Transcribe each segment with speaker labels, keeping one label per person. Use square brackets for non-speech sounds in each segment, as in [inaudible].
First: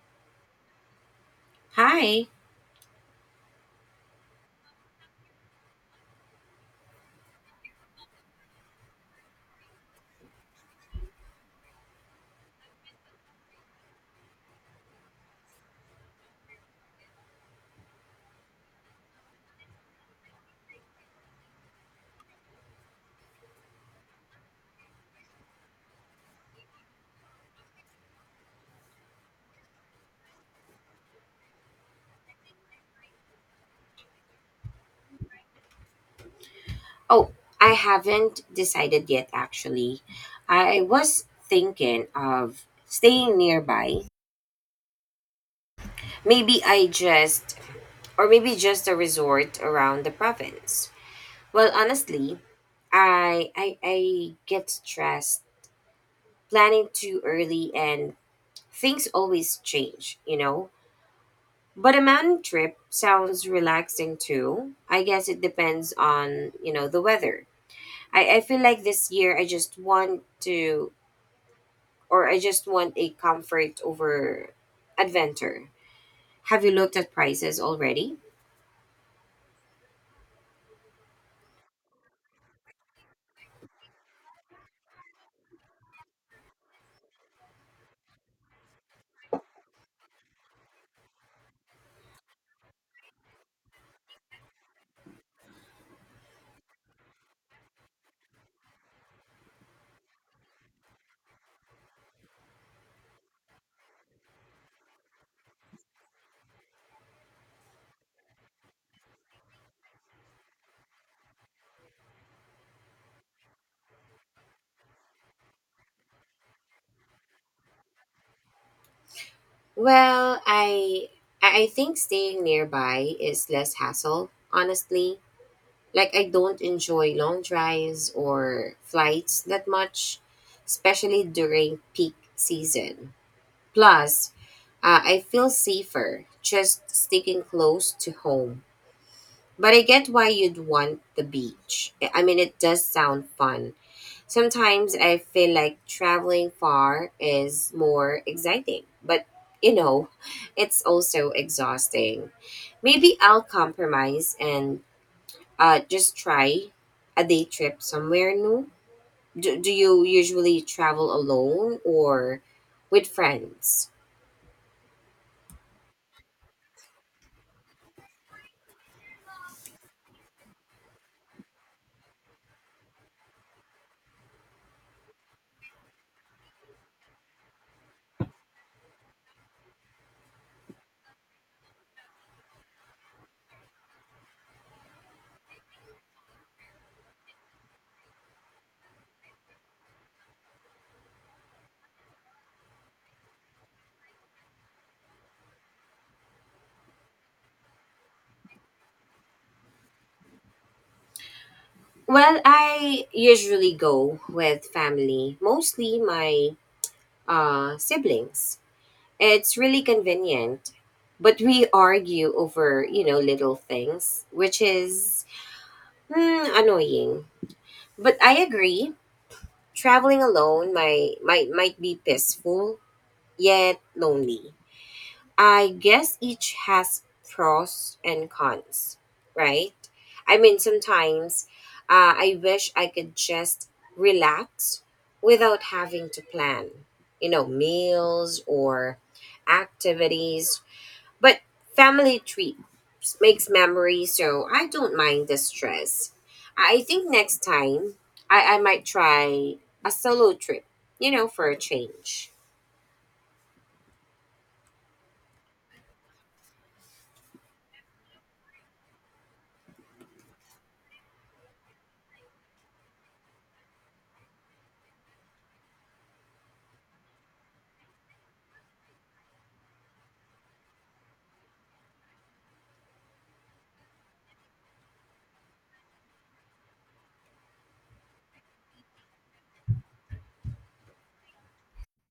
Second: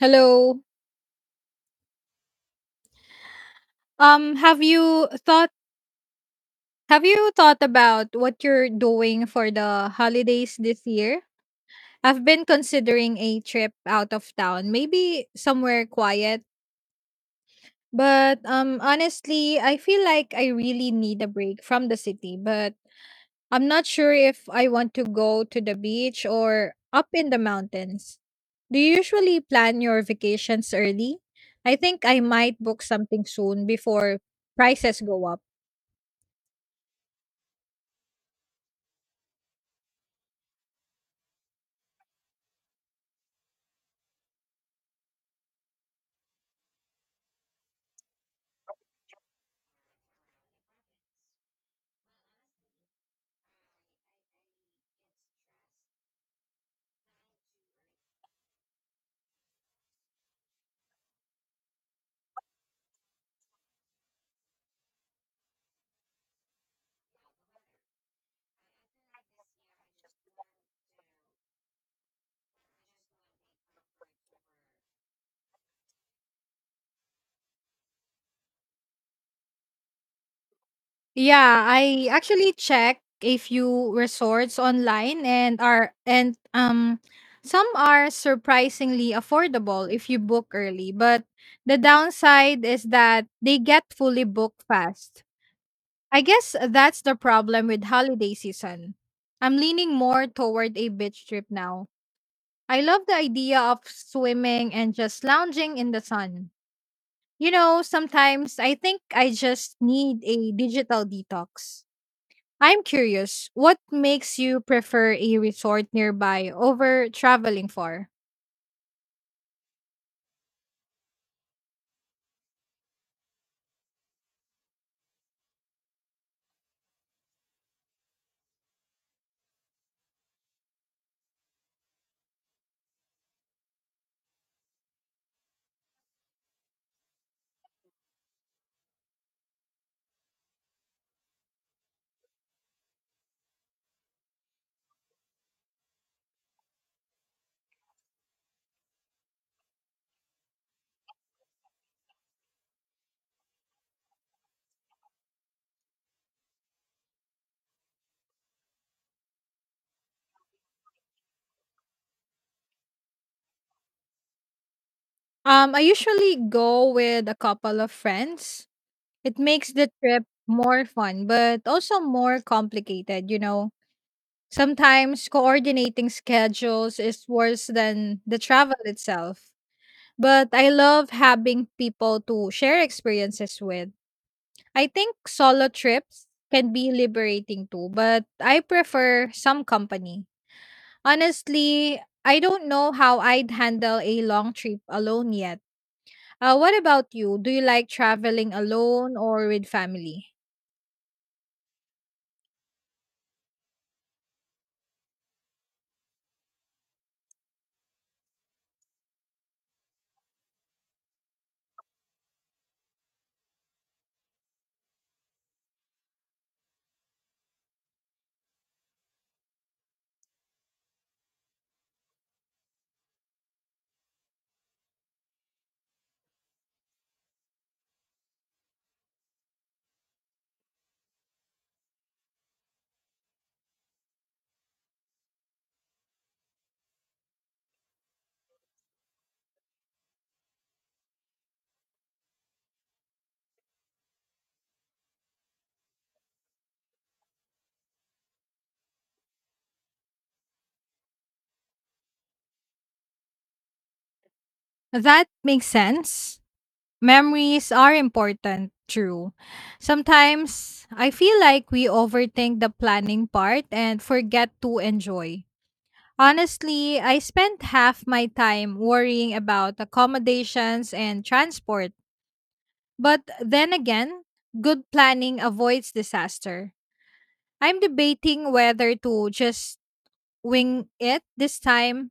Speaker 1: Hello.
Speaker 2: Hi.
Speaker 1: Um, have you thought have you thought about what you're doing for the holidays this year? I've been considering a trip out of town, maybe somewhere quiet, but honestly, I feel like I really need a break from the city, but I'm not sure if I want to go to the beach or up in the mountains. Do you usually plan your vacations early? I think I might book something soon before prices go up.
Speaker 2: Oh, I haven't decided yet actually. I was thinking of staying nearby. Maybe I just maybe just a resort around the province. Well, honestly, I get stressed planning too early and things always change, you know? But a mountain trip sounds relaxing too. I guess it depends on, the weather. I feel like this year to I just want a comfort over adventure. Have you looked at prices already?
Speaker 1: Yeah, I actually check a few resorts online and some are surprisingly affordable if you book early, but the downside is that they get fully booked fast. I guess that's the problem with holiday season. I'm leaning more toward a beach trip now. I love the idea of swimming and just lounging in the sun. You know, sometimes I think I just need a digital detox. I'm curious, what makes you prefer a resort nearby over traveling far?
Speaker 2: Well, I think staying nearby is less hassle, honestly. Like I don't enjoy long drives or flights that much, especially during peak season. Plus, I feel safer just sticking close to home. But I get why you'd want the beach. I mean, it does sound fun. Sometimes I feel like traveling far is more exciting, but you know, [laughs] it's also exhausting. Maybe I'll compromise and just try a day trip somewhere new. Do you usually travel alone or with friends?
Speaker 1: I usually go with a couple of friends. It makes the trip more fun, but also more complicated, you know. Sometimes coordinating schedules is worse than the travel itself. But I love having people to share experiences with. I think solo trips can be liberating too, but I prefer some company. Honestly, I don't know how I'd handle a long trip alone yet. What about you? Do you like traveling alone or with family?
Speaker 2: Well, I usually go with family, mostly my siblings. It's really convenient. But we argue over, little things, which is annoying. But I agree, traveling alone might be peaceful, yet lonely. I guess each has pros and cons, right? I mean, sometimes I wish I could just relax without having to plan, meals or activities, but family trips makes memories, so I don't mind the stress. I think next time I might try a solo trip, for a change.
Speaker 1: That makes sense. Memories are important, true. Sometimes I feel like we overthink the planning part and forget to enjoy. Honestly, I spent half my time worrying about accommodations and transport. But then again, good planning avoids disaster. I'm debating whether to just wing it this time.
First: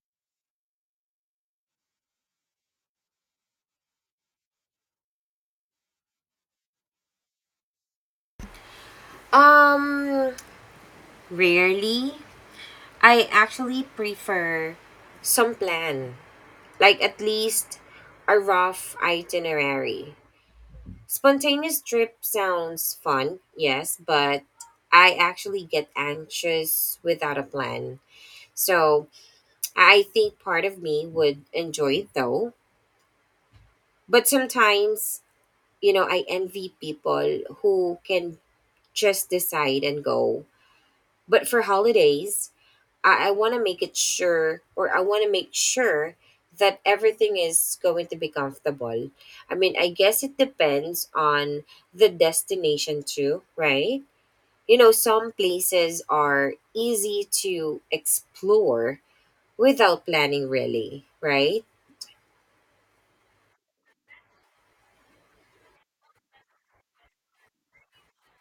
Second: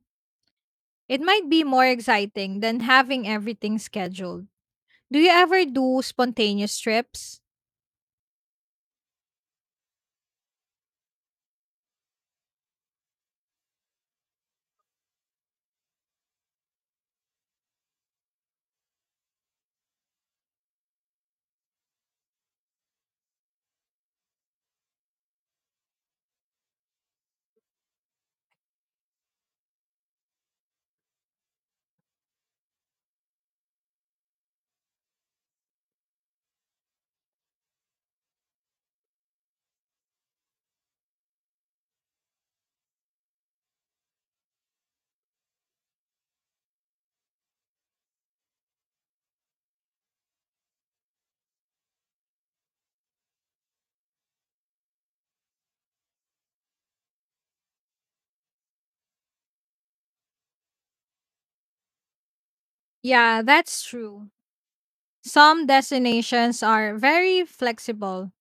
Speaker 1: It might be more exciting than having everything scheduled. Do you ever do spontaneous trips?
Speaker 2: Um, Rarely. I actually prefer some plan, like at least a rough itinerary. Spontaneous trip sounds fun, yes, but I actually get anxious without a plan. So I think part of me would enjoy it though. But sometimes, I envy people who can just decide and go. But for holidays, I want to make sure that everything is going to be comfortable. I mean, I guess it depends on the destination too, right? You know, some places are easy to explore without planning, really, right?
Speaker 1: Yeah, that's true. Some destinations are very flexible.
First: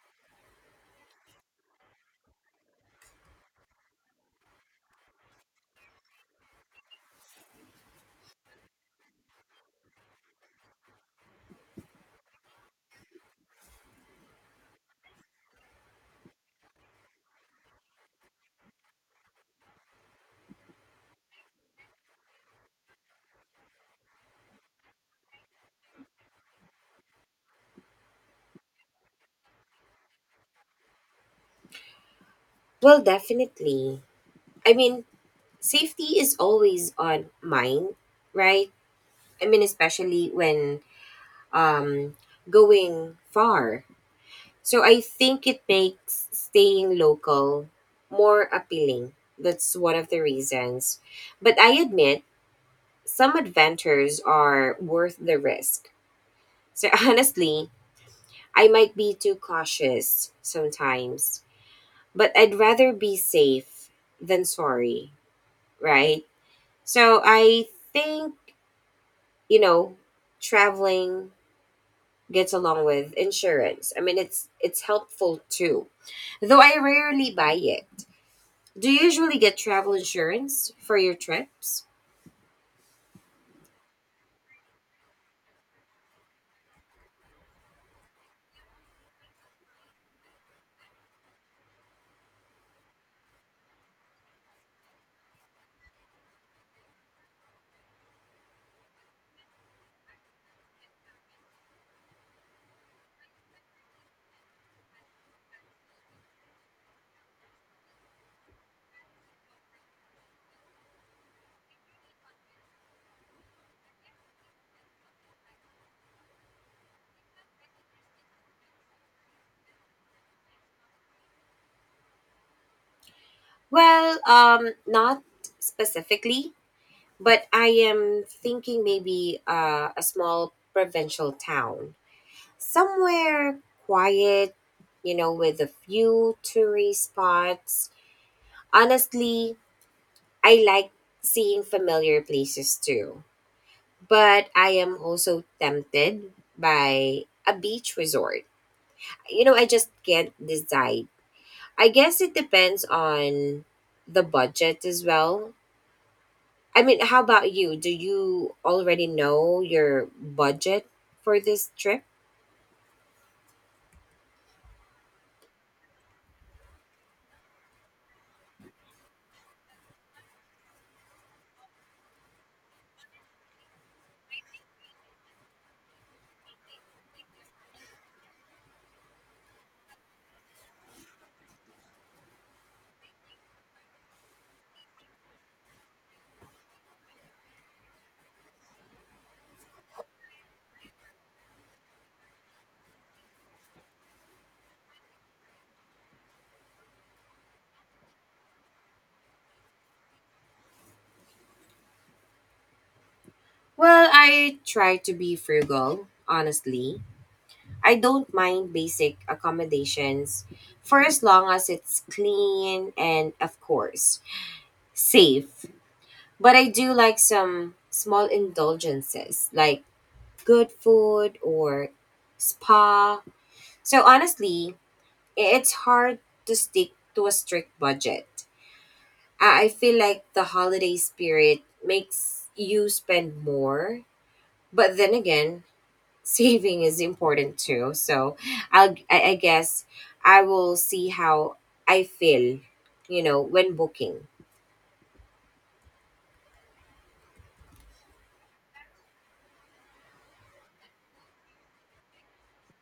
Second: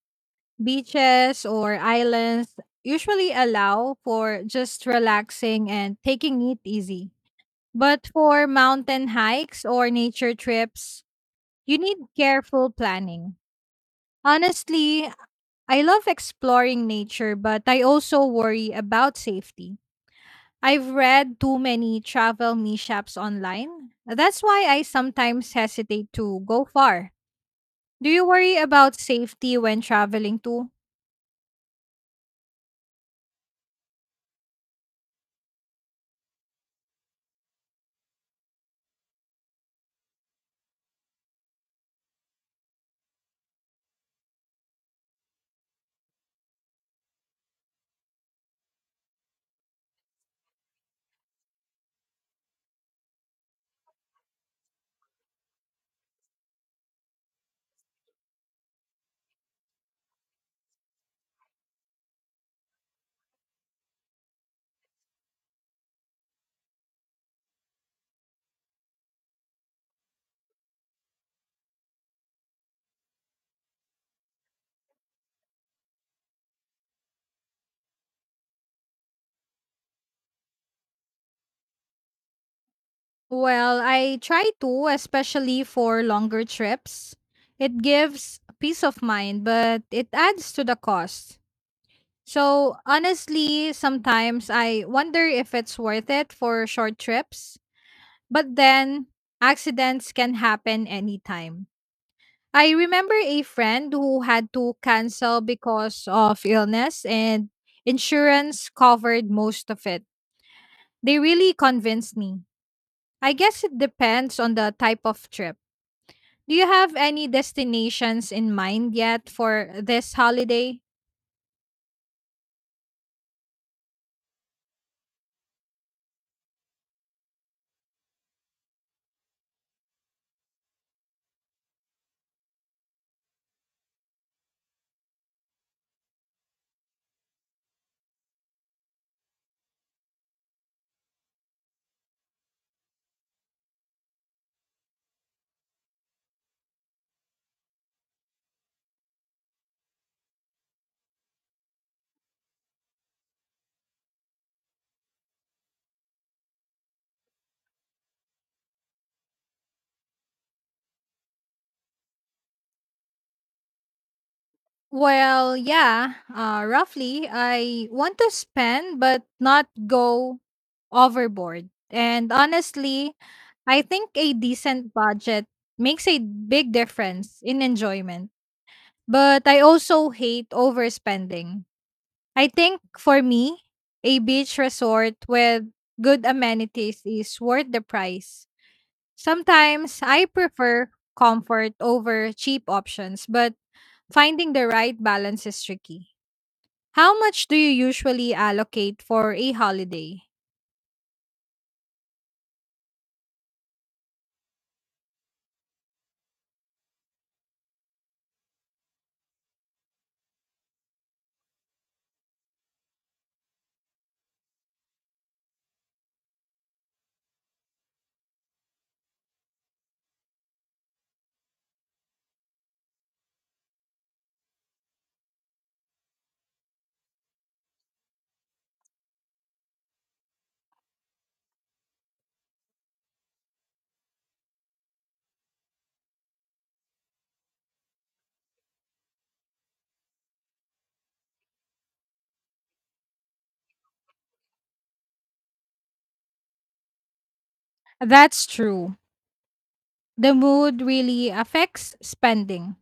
Speaker 1: Beaches or islands usually allow for just relaxing and taking it easy. But for mountain hikes or nature trips, you need careful planning. Honestly, I love exploring nature, but I also worry about safety. I've read too many travel mishaps online. That's why I sometimes hesitate to go far. Do you worry about safety when traveling too?
Speaker 2: Well, definitely. I mean, safety is always on mind, right? I mean, especially when um, going far. So I think it makes staying local more appealing. That's one of the reasons. But I admit, some adventures are worth the risk. So [laughs] honestly, I might be too cautious sometimes, but I'd rather be safe than sorry, right? So I think you know traveling gets along with insurance. I mean it's helpful too. Though I rarely buy it. Do you usually get travel insurance for your trips?
Speaker 1: Well, I try to, especially for longer trips. It gives peace of mind, but it adds to the cost. So, honestly, sometimes I wonder if it's worth it for short trips, but then accidents can happen anytime. I remember a friend who had to cancel because of illness and insurance covered most of it. They really convinced me. I guess it depends on the type of trip. Do you have any destinations in mind yet for this holiday?
Speaker 2: Well, not specifically, but I am thinking maybe a small provincial town. Somewhere quiet, with a few tourist spots. Honestly, I like seeing familiar places too, but I am also tempted by a beach resort. I just can't decide. I guess it depends on the budget as well. I mean, how about you? Do you already know your budget for this trip?
Speaker 1: Well, yeah, roughly. I want to spend but not go overboard. And honestly, I think a decent budget makes a big difference in enjoyment. But I also hate overspending. I think for me, a beach resort with good amenities is worth the price. Sometimes I prefer comfort over cheap options, but finding the right balance is tricky. How much do you usually allocate for a holiday?
Speaker 2: Well, I try to be frugal, honestly. I don't mind basic accommodations for as long as it's clean and, of course, safe. But I do like some small indulgences like good food or spa. So honestly, it's hard to stick to a strict budget. I feel like the holiday spirit makes you spend more, but then again, [laughs] saving is important too. So I guess I will see how I feel, when booking.
Speaker 1: That's true. The mood really affects spending.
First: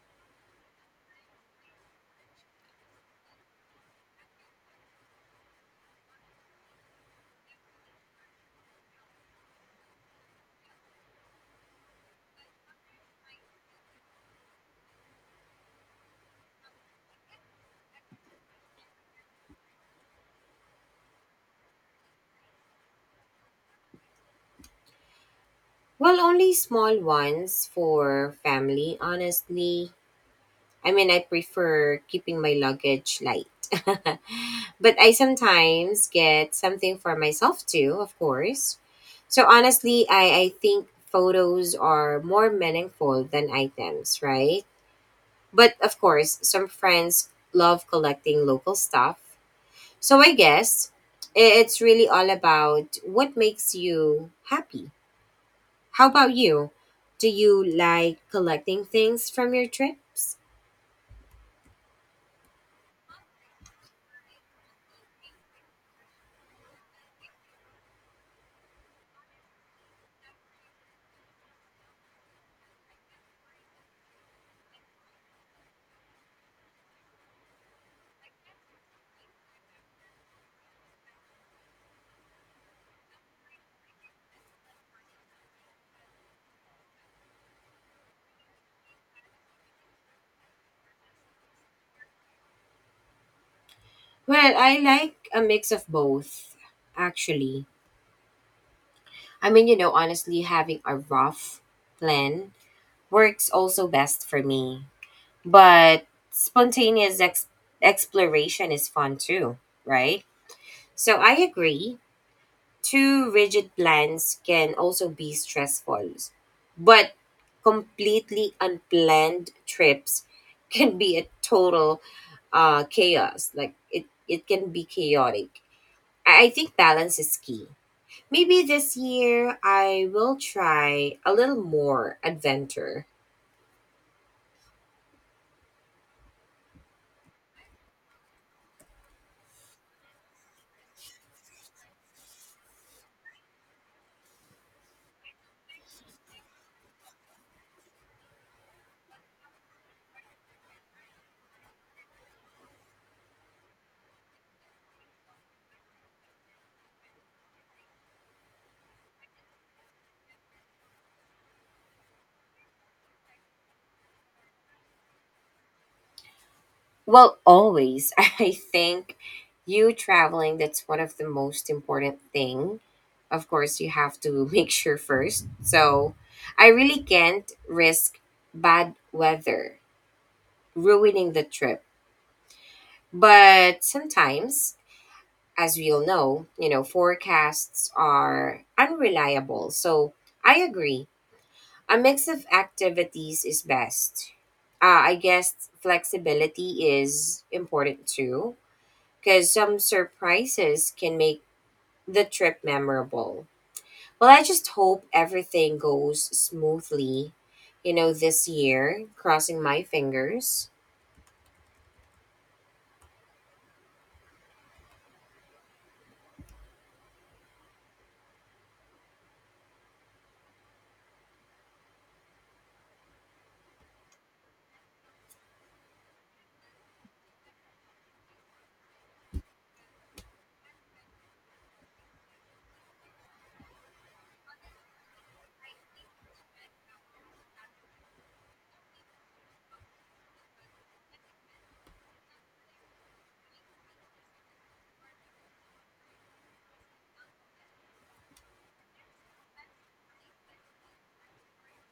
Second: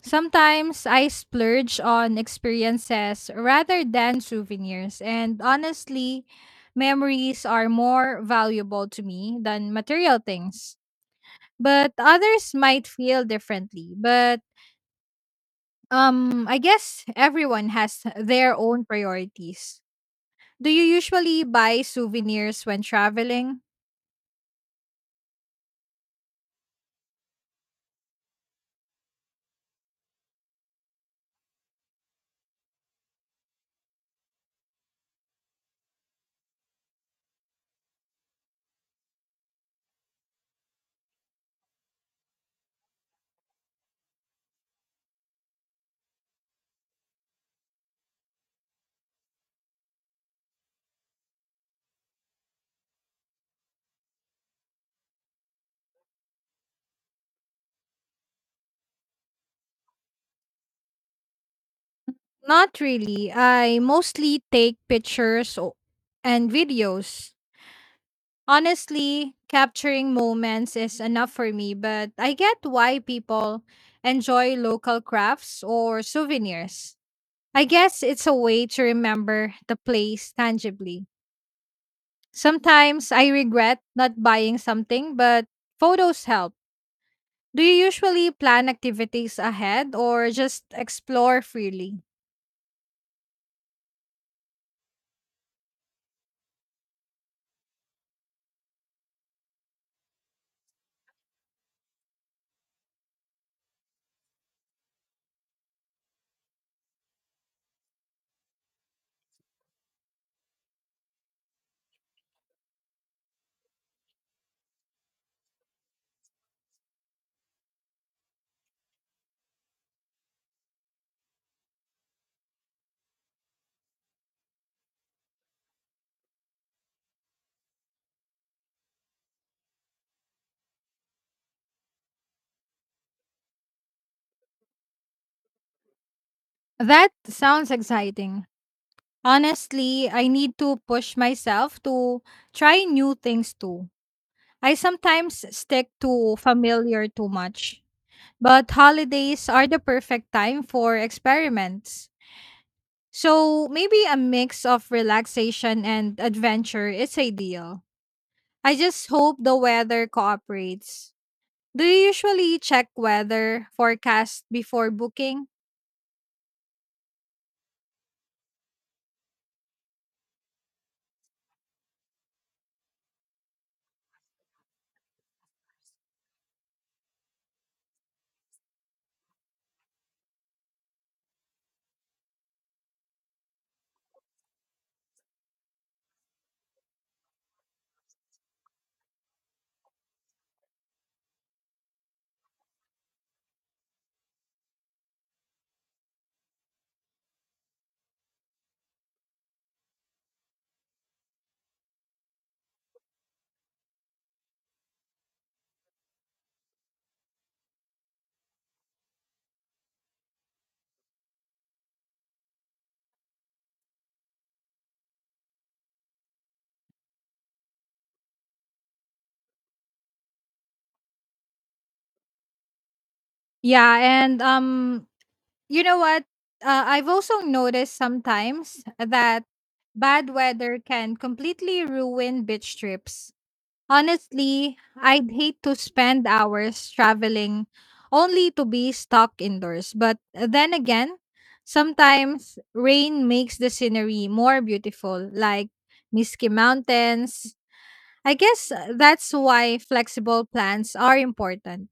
Speaker 1: Sometimes I splurge on experiences rather than souvenirs, and honestly, memories are more valuable to me than material things, but others might feel differently. But I guess everyone has their own priorities. Do you usually buy souvenirs when traveling?
Speaker 2: Well, only small ones for family, honestly. I mean, I prefer keeping my luggage light. [laughs] But I sometimes get something for myself too, of course. So honestly, I think photos are more meaningful than items, right? But of course, some friends love collecting local stuff. So I guess it's really all about what makes you happy. How about you? Do you like collecting things from your trips?
Speaker 1: Not really. I mostly take pictures and videos. Honestly, capturing moments is enough for me, but I get why people enjoy local crafts or souvenirs. I guess it's a way to remember the place tangibly. Sometimes I regret not buying something, but photos help. Do you usually plan activities ahead or just explore freely?
Speaker 2: Well, I like a mix of both, actually. I mean, honestly, having a rough plan works also best for me. But spontaneous exploration is fun too, right? So I agree. Too rigid plans can also be stressful, but completely unplanned trips [laughs] can be a total chaos. Like it can be chaotic. I think balance is key. Maybe this year I will try a little more adventure.
Speaker 1: That sounds exciting. Honestly, I need to push myself to try new things too. I sometimes stick to familiar too much, but holidays are the perfect time for experiments. So maybe a mix of relaxation and adventure is ideal. I just hope the weather cooperates. Do you usually check weather forecast before booking?
Speaker 2: Well, always. [laughs] I think you traveling, that's one of the most important thing. Of course, you have to [laughs] make sure first. So I really can't risk bad weather ruining the trip. But sometimes, as we all know, forecasts are unreliable. So I agree. A mix of activities is best. I guess flexibility is important too because some surprises can make the trip memorable. Well, I just hope everything goes smoothly, this year, crossing my fingers.
Speaker 1: Yeah, and you know what? I've also noticed sometimes that bad weather can completely ruin beach trips. Honestly, I'd hate to spend hours traveling only to be stuck indoors. But then again, sometimes rain makes the scenery more beautiful, like misty mountains. I guess that's why flexible plans are important.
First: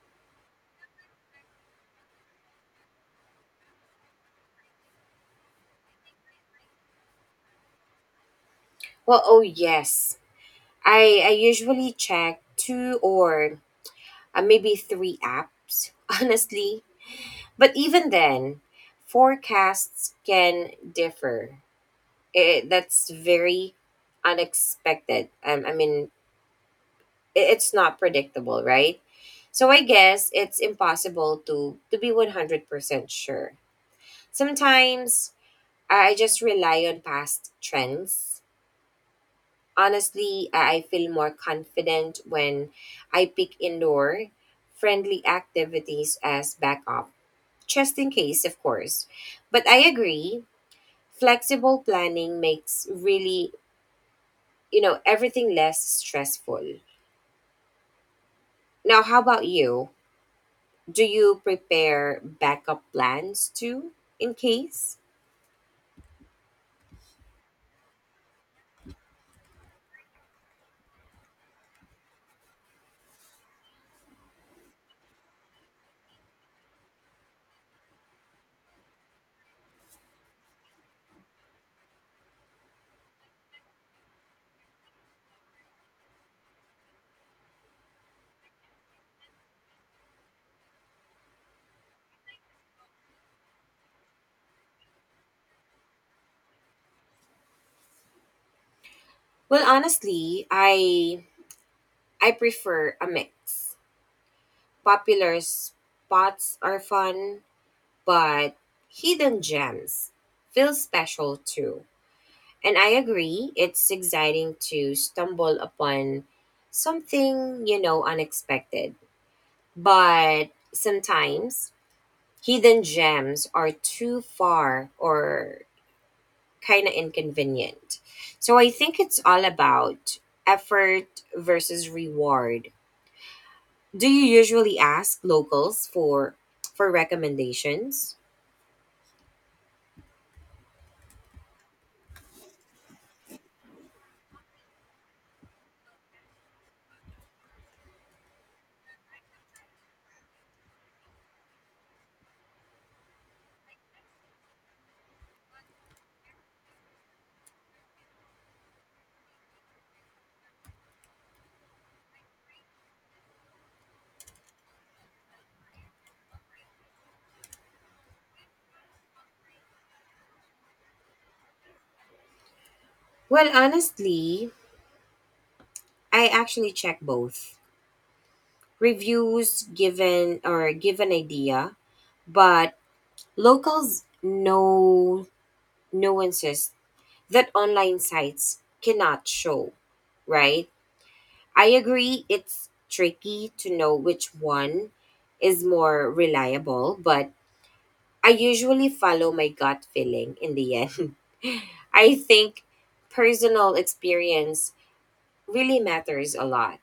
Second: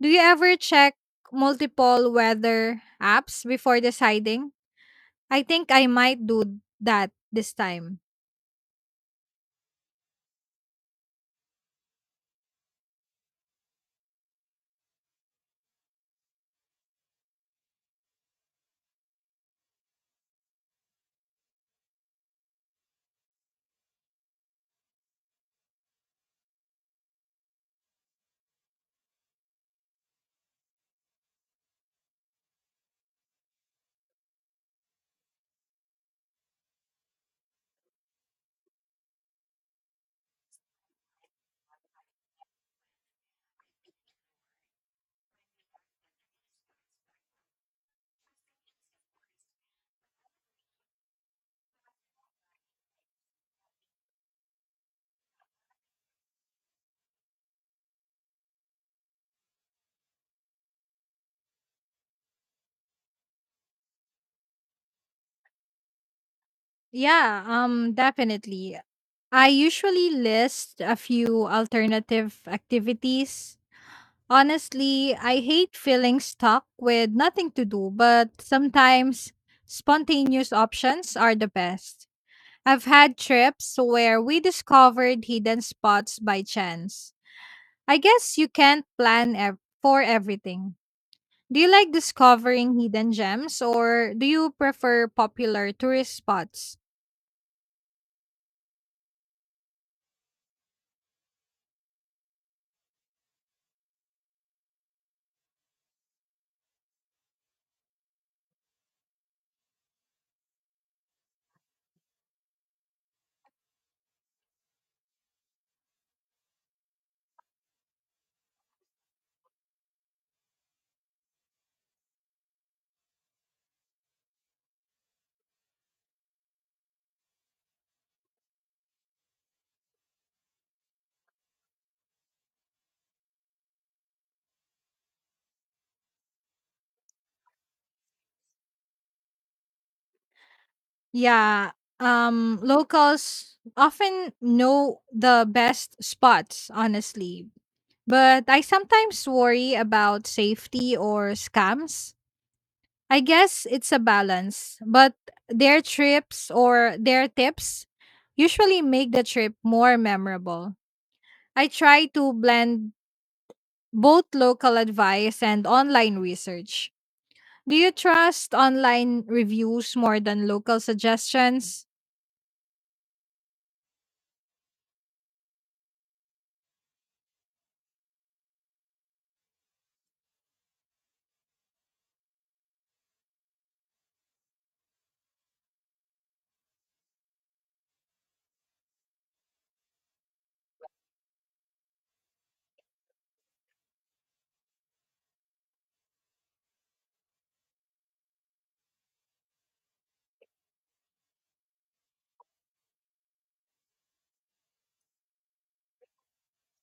Speaker 1: Do you ever check multiple weather apps before deciding? I think I might do that this time.
Speaker 2: Well, oh yes. I usually check two or maybe three apps, [laughs] honestly. But even then, forecasts can differ. That's very unexpected. I mean, it's not predictable, right? So I guess it's impossible to be 100% sure. Sometimes I just rely on past trends. Honestly, I feel more confident when I pick indoor friendly activities as backup, just in case, of course. But I agree, flexible planning makes really, everything less stressful. Now, how about you? Do you prepare backup plans too in case?
Speaker 1: Yeah, definitely. I usually list a few alternative activities. Honestly, I hate feeling stuck with nothing to do, but sometimes spontaneous options are the best. I've had trips where we discovered hidden spots by chance. I guess you can't plan for everything. Do you like discovering hidden gems or do you prefer popular tourist spots?
Speaker 2: Well, honestly, I prefer a mix. Popular spots are fun, but hidden gems feel special too. And I agree, it's exciting to stumble upon something, unexpected. But sometimes hidden gems are too far or kind of inconvenient. So I think it's all about effort versus reward. Do you usually ask locals for recommendations?
Speaker 1: Yeah. Locals often know the best spots, honestly. But I sometimes worry about safety or scams. I guess it's a balance, but their trips or their tips usually make the trip more memorable. I try to blend both local advice and online research. Do you trust online reviews more than local suggestions?
Speaker 2: Well, honestly, I actually check both. Reviews give an idea, but locals know nuances that online sites cannot show, right? I agree it's tricky to know which one is more reliable, but I usually follow my gut feeling in the end. [laughs] I think personal experience really matters a lot.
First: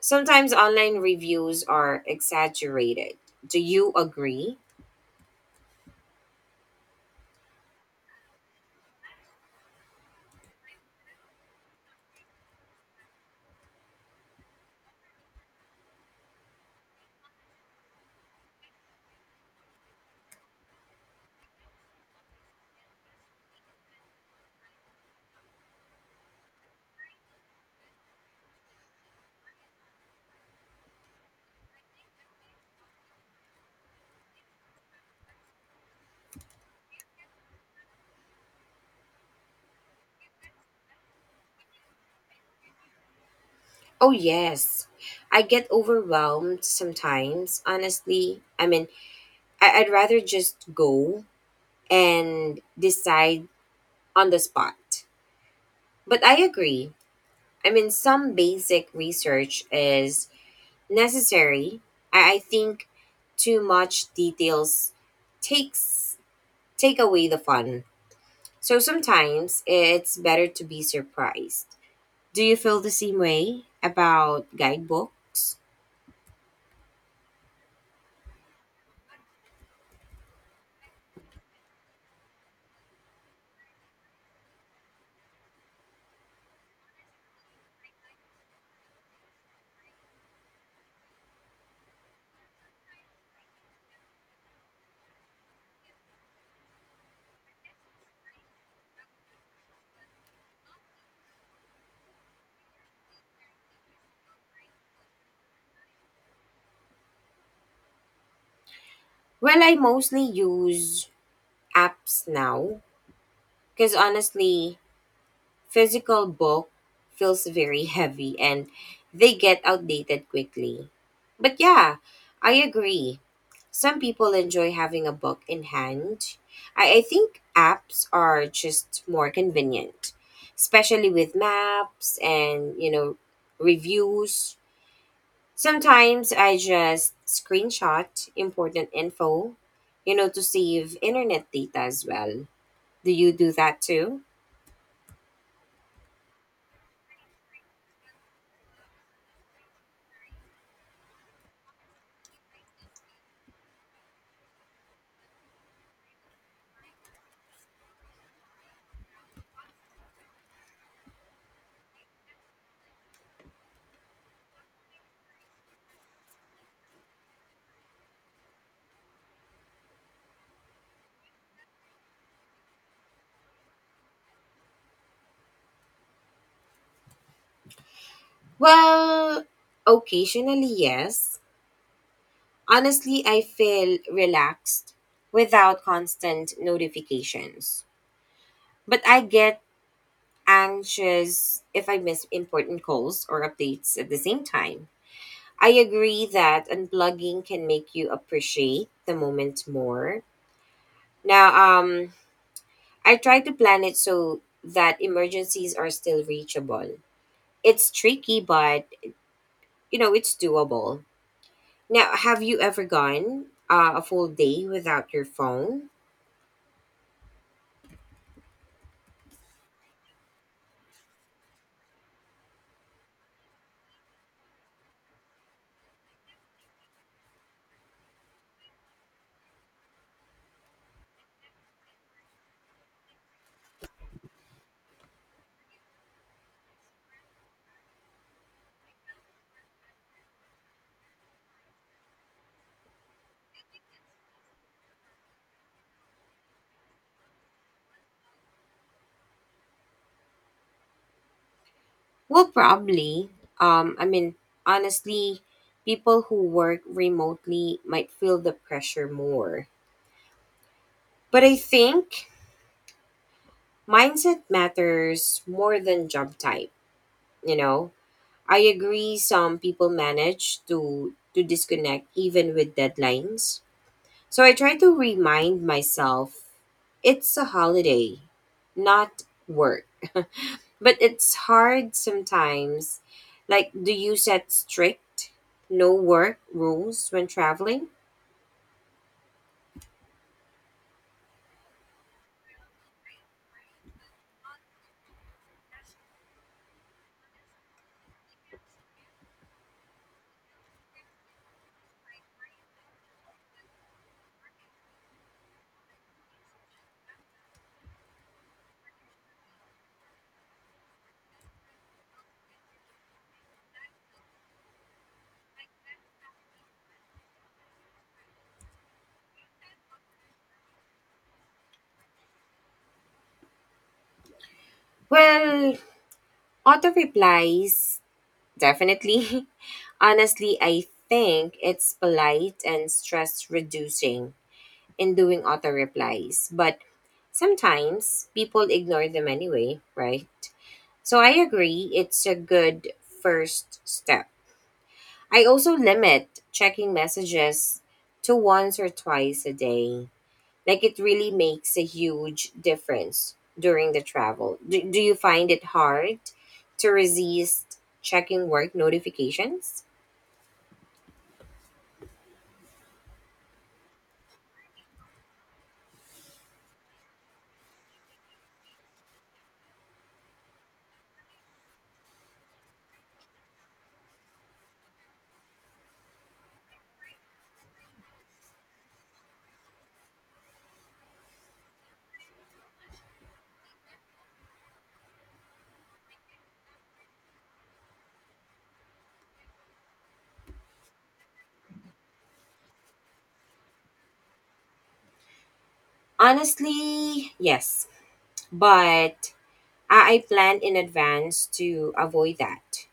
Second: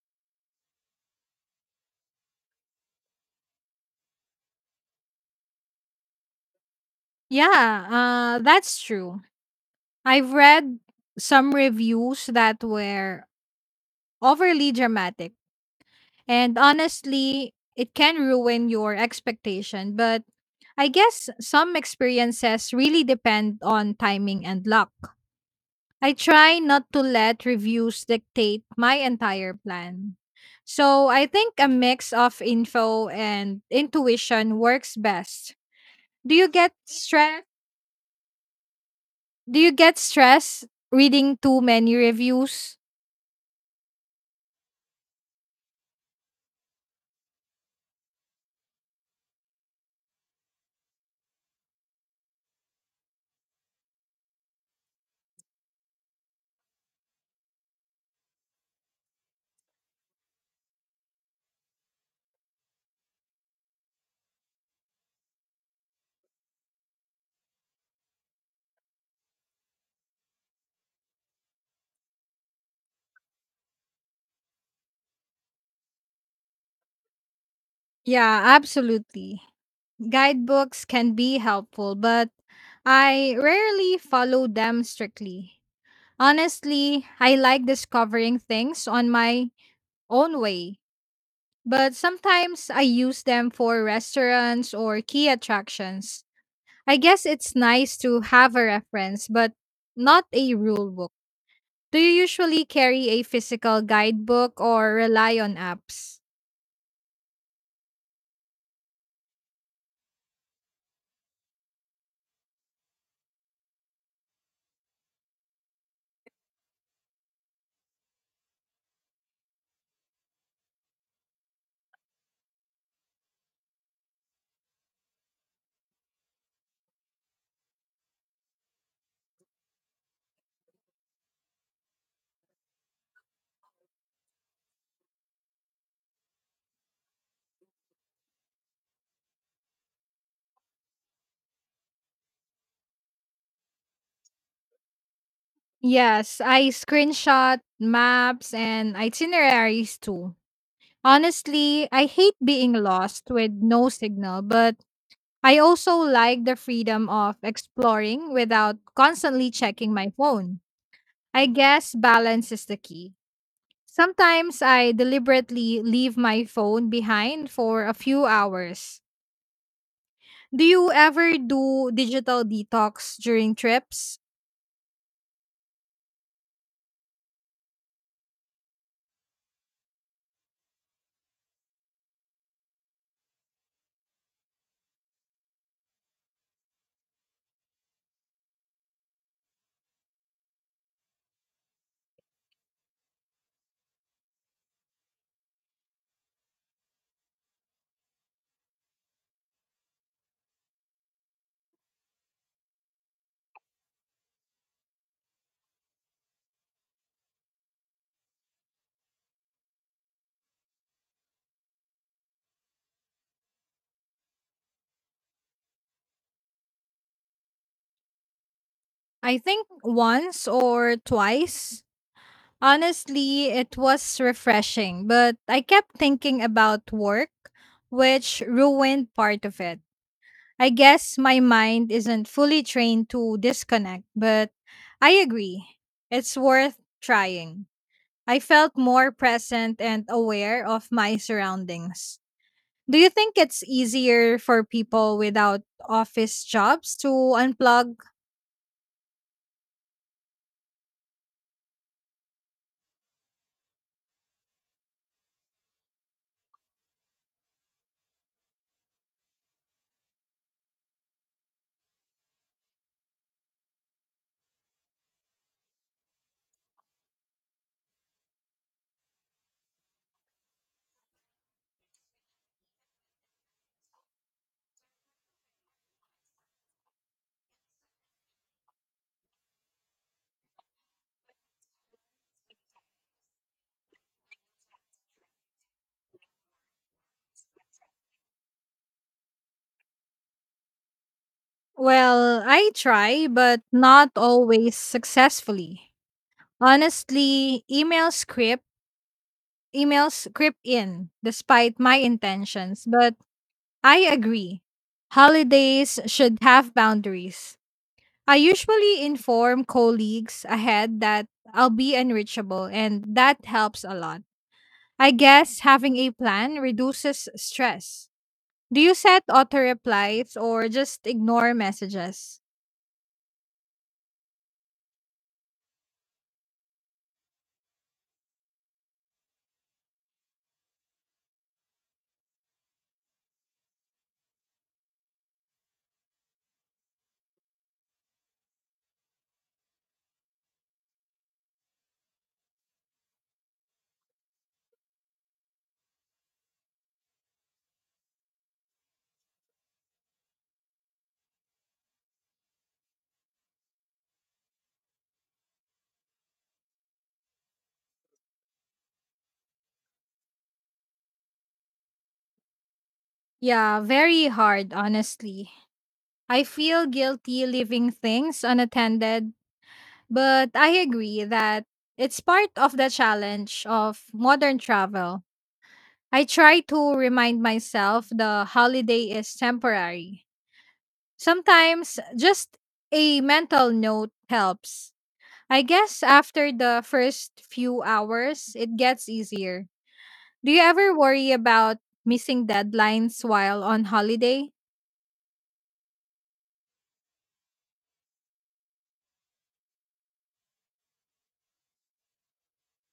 Speaker 2: Sometimes online reviews are exaggerated. Do you agree?
Speaker 1: Yeah, that's true. I've read some reviews that were overly dramatic, and honestly, it can ruin your expectation. But I guess some experiences really depend on timing and luck. I try not to let reviews dictate my entire plan. So I think a mix of info and intuition works best. Do you get stress? Do you get stress reading too many reviews?
Speaker 2: Oh, yes. I get overwhelmed sometimes, honestly. I mean, I'd rather just go and decide on the spot. But I agree. I mean, some basic research is necessary. I think too much details takes take away the fun. So sometimes it's better to be surprised. Do you feel the same way about guidebooks?
Speaker 1: Yeah, absolutely. Guidebooks can be helpful, but I rarely follow them strictly. Honestly, I like discovering things on my own way, but sometimes I use them for restaurants or key attractions. I guess it's nice to have a reference, but not a rule book. Do you usually carry a physical guidebook or rely on apps?
Speaker 2: Well, I mostly use apps now because honestly, physical book feels very heavy and they get outdated quickly. But yeah, I agree. Some people enjoy having a book in hand. I think apps are just more convenient, especially with maps and, reviews. Sometimes I just screenshot important info, to save internet data as well. Do you do that too?
Speaker 1: Yes, I screenshot maps and itineraries too. Honestly, I hate being lost with no signal, but I also like the freedom of exploring without constantly checking my phone. I guess balance is the key. Sometimes I deliberately leave my phone behind for a few hours. Do you ever do digital detox during trips?
Speaker 2: Well, occasionally, yes. Honestly, I feel relaxed without constant notifications. But I get anxious if I miss important calls or updates at the same time. I agree that unplugging can make you appreciate the moment more. Now, I try to plan it so that emergencies are still reachable. It's tricky, but it's doable. Now, have you ever gone a full day without your phone?
Speaker 1: I think once or twice. Honestly, it was refreshing, but I kept thinking about work, which ruined part of it. I guess my mind isn't fully trained to disconnect, but I agree. It's worth trying. I felt more present and aware of my surroundings. Do you think it's easier for people without office jobs to unplug?
Speaker 2: Well, probably. I mean, honestly, people who work remotely might feel the pressure more. But I think mindset matters more than job type, you know? I agree some people manage to disconnect even with deadlines. So I try to remind myself it's a holiday, not work. But it's hard sometimes. Like, do you set strict no work rules when traveling?
Speaker 1: Well, I try, but not always successfully. Honestly, emails creep in despite my intentions, but I agree. Holidays should have boundaries. I usually inform colleagues ahead that I'll be unreachable, and that helps a lot. I guess having a plan reduces stress. Do you set auto replies or just ignore messages?
Speaker 2: Well, auto replies, definitely. [laughs] Honestly, I think it's polite and stress reducing in doing auto replies, but sometimes people ignore them anyway, right? So I agree, it's a good first step. I also limit checking messages to once or twice a day. Like it really makes a huge difference during the travel. Do you find it hard to resist checking work notifications?
Speaker 1: Yeah, very hard, honestly. I feel guilty leaving things unattended, but I agree that it's part of the challenge of modern travel. I try to remind myself the holiday is temporary. Sometimes just a mental note helps. I guess after the first few hours, it gets easier. Do you ever worry about missing deadlines while on holiday?
Speaker 2: Honestly, yes, but I plan in advance to avoid that.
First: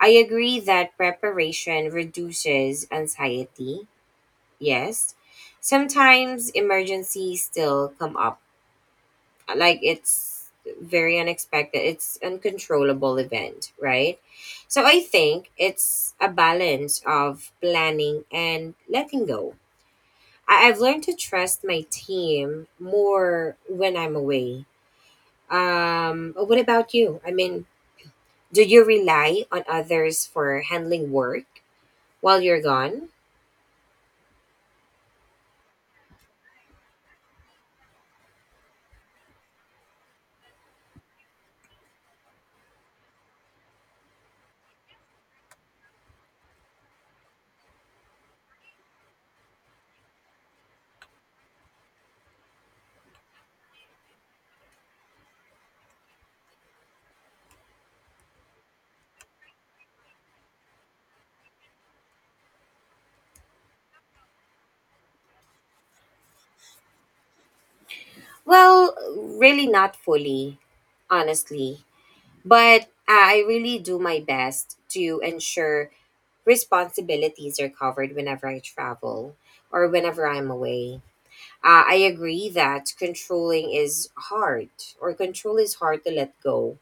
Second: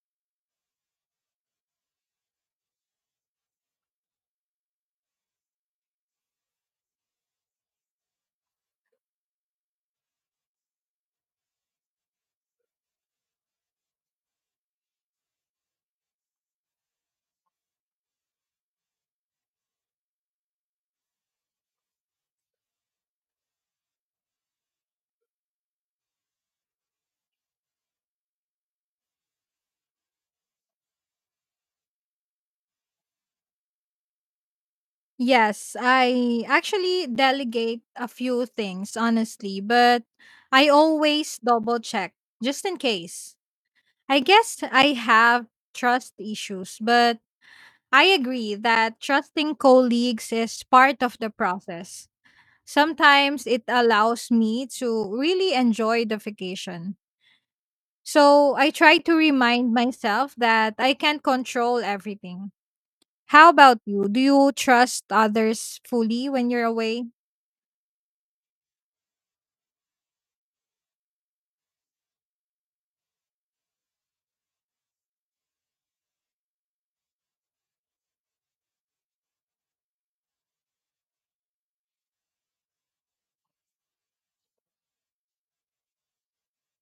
Speaker 2: I agree that preparation reduces anxiety, yes. Sometimes emergencies still come up, like it's very unexpected. It's uncontrollable event, right? So I think it's a balance of planning and letting go. I've learned to trust my team more when I'm away. What about you? I mean, do you rely on others for handling work while you're gone?
Speaker 1: Yes, I actually delegate a few things, honestly, but I always double check just in case. I guess I have trust issues, but I agree that trusting colleagues is part of the process. Sometimes it allows me to really enjoy the vacation. So I try to remind myself that I can't control everything. How about you? Do you trust others fully when you're away?
Speaker 2: Well, really not fully, honestly, but I really do my best to ensure responsibilities are covered whenever I travel or whenever I'm away. I agree that control is hard to let go,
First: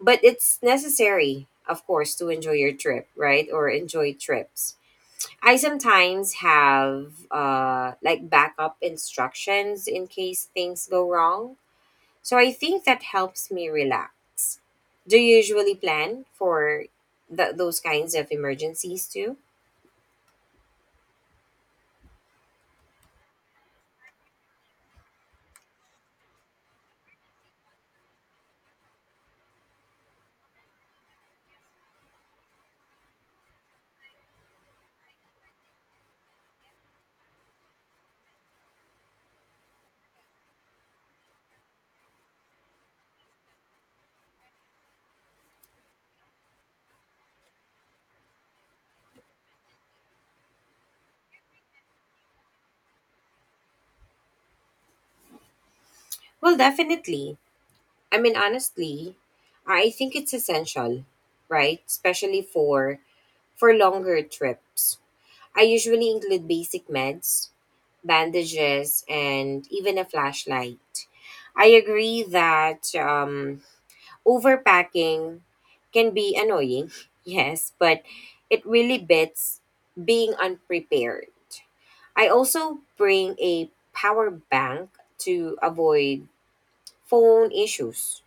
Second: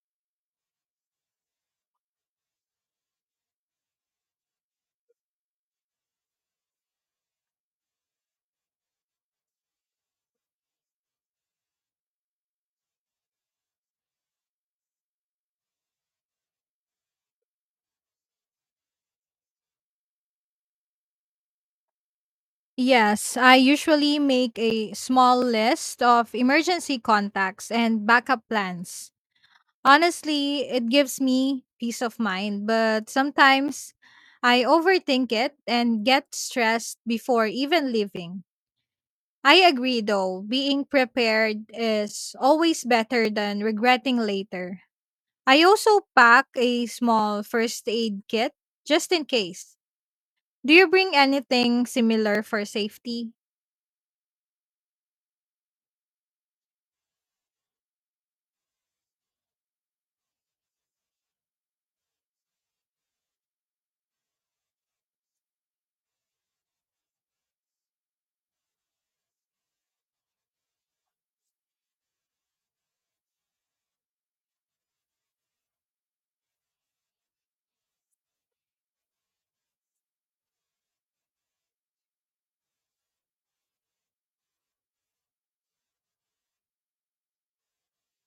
Speaker 2: but it's necessary, of course, to enjoy your trip, right? Or enjoy trips. I sometimes have like backup instructions in case things go wrong. So I think that helps me relax. Do you usually plan for those kinds of emergencies too?
Speaker 1: Yes, I usually make a small list of emergency contacts and backup plans. Honestly, it gives me peace of mind, but sometimes I overthink it and get stressed before even leaving. I agree though, being prepared is always better than regretting later. I also pack a small first aid kit just in case. Do you bring anything similar for safety?
Speaker 2: Well, definitely. I mean, honestly, I think it's essential, right? Especially for longer trips. I usually include basic meds, bandages, and even a flashlight. I agree that overpacking can be annoying, [laughs] yes, but it really beats being unprepared. I also bring a power bank to avoid phone issues,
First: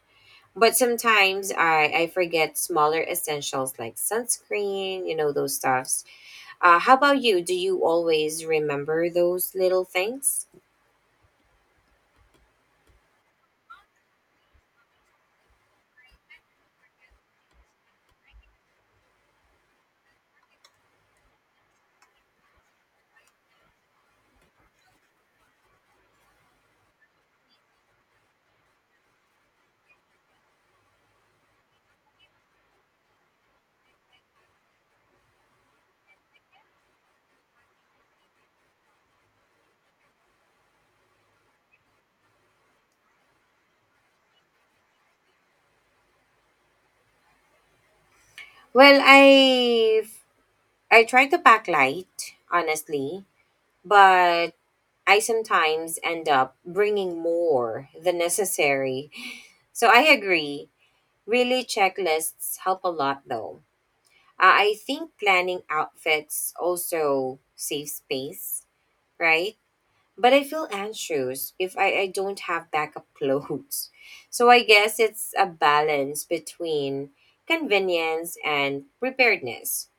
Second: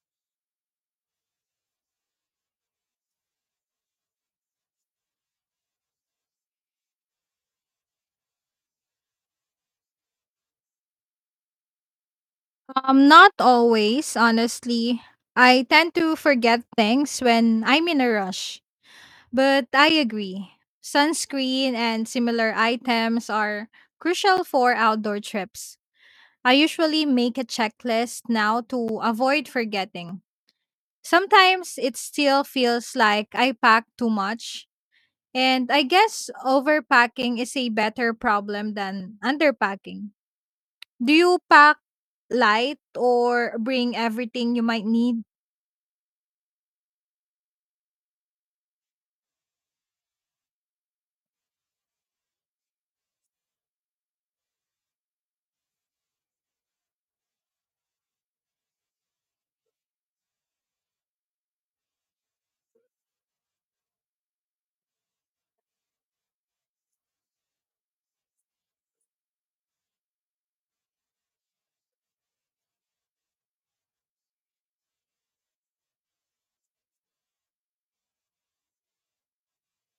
Speaker 2: but sometimes I forget smaller essentials like sunscreen, those stuffs. How about you? Do you always remember those little things?
Speaker 1: Not always, honestly. I tend to forget things when I'm in a rush, but I agree. Sunscreen and similar items are crucial for outdoor trips. I usually make a checklist now to avoid forgetting. Sometimes it still feels like I pack too much, and I guess overpacking is a better problem than underpacking. Do you pack light or bring everything you might need?
Speaker 2: Well, I try to pack light, honestly, but I sometimes end up bringing more than necessary. So I agree. Really, checklists help a lot, though. I think planning outfits also saves space, right? But I feel anxious if I don't have backup [laughs] clothes. So I guess it's a balance between convenience and preparedness.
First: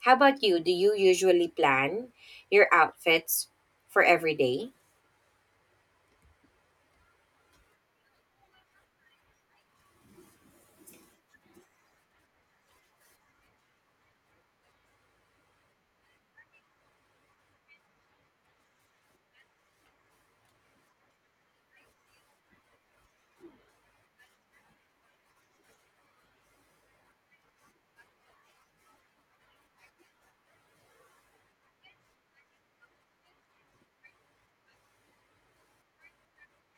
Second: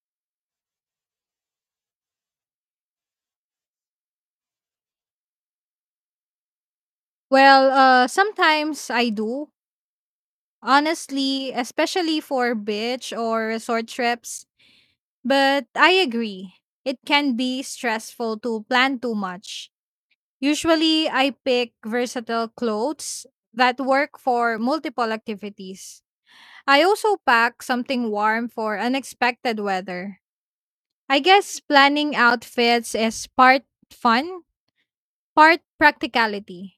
Speaker 2: How about you? Do you usually plan your outfits for every day?
Speaker 1: Well, sometimes I do, honestly, especially for beach or resort trips. But I agree, it can be stressful to plan too much. Usually, I pick versatile clothes that work for multiple activities. I also pack something warm for unexpected weather. I guess planning outfits is part fun, part practicality.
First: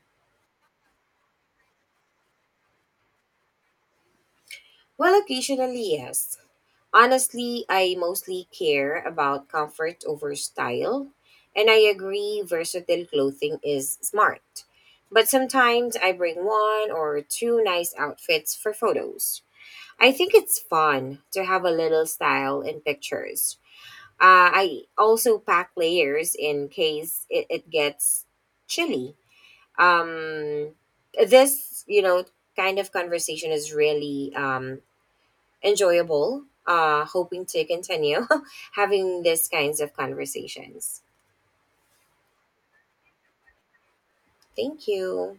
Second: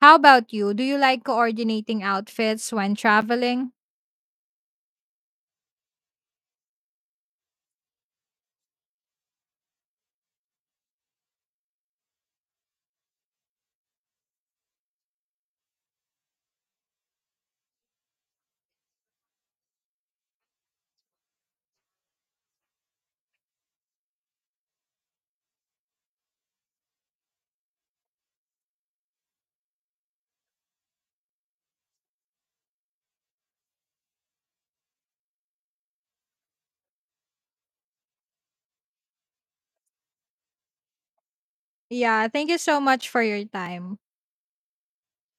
Speaker 1: How about you? Do you like coordinating outfits when traveling?
Speaker 2: Well, occasionally, yes. Honestly, I mostly care about comfort over style. And I agree, versatile clothing is smart. But sometimes I bring one or two nice outfits for photos. I think it's fun to have a little style in pictures. I also pack layers in case it gets chilly. Um, this, kind of conversation is really enjoyable. Hoping to continue [laughs] having these kinds of conversations.
Speaker 1: Yeah, thank you so much for your time.
Speaker 2: Thank you.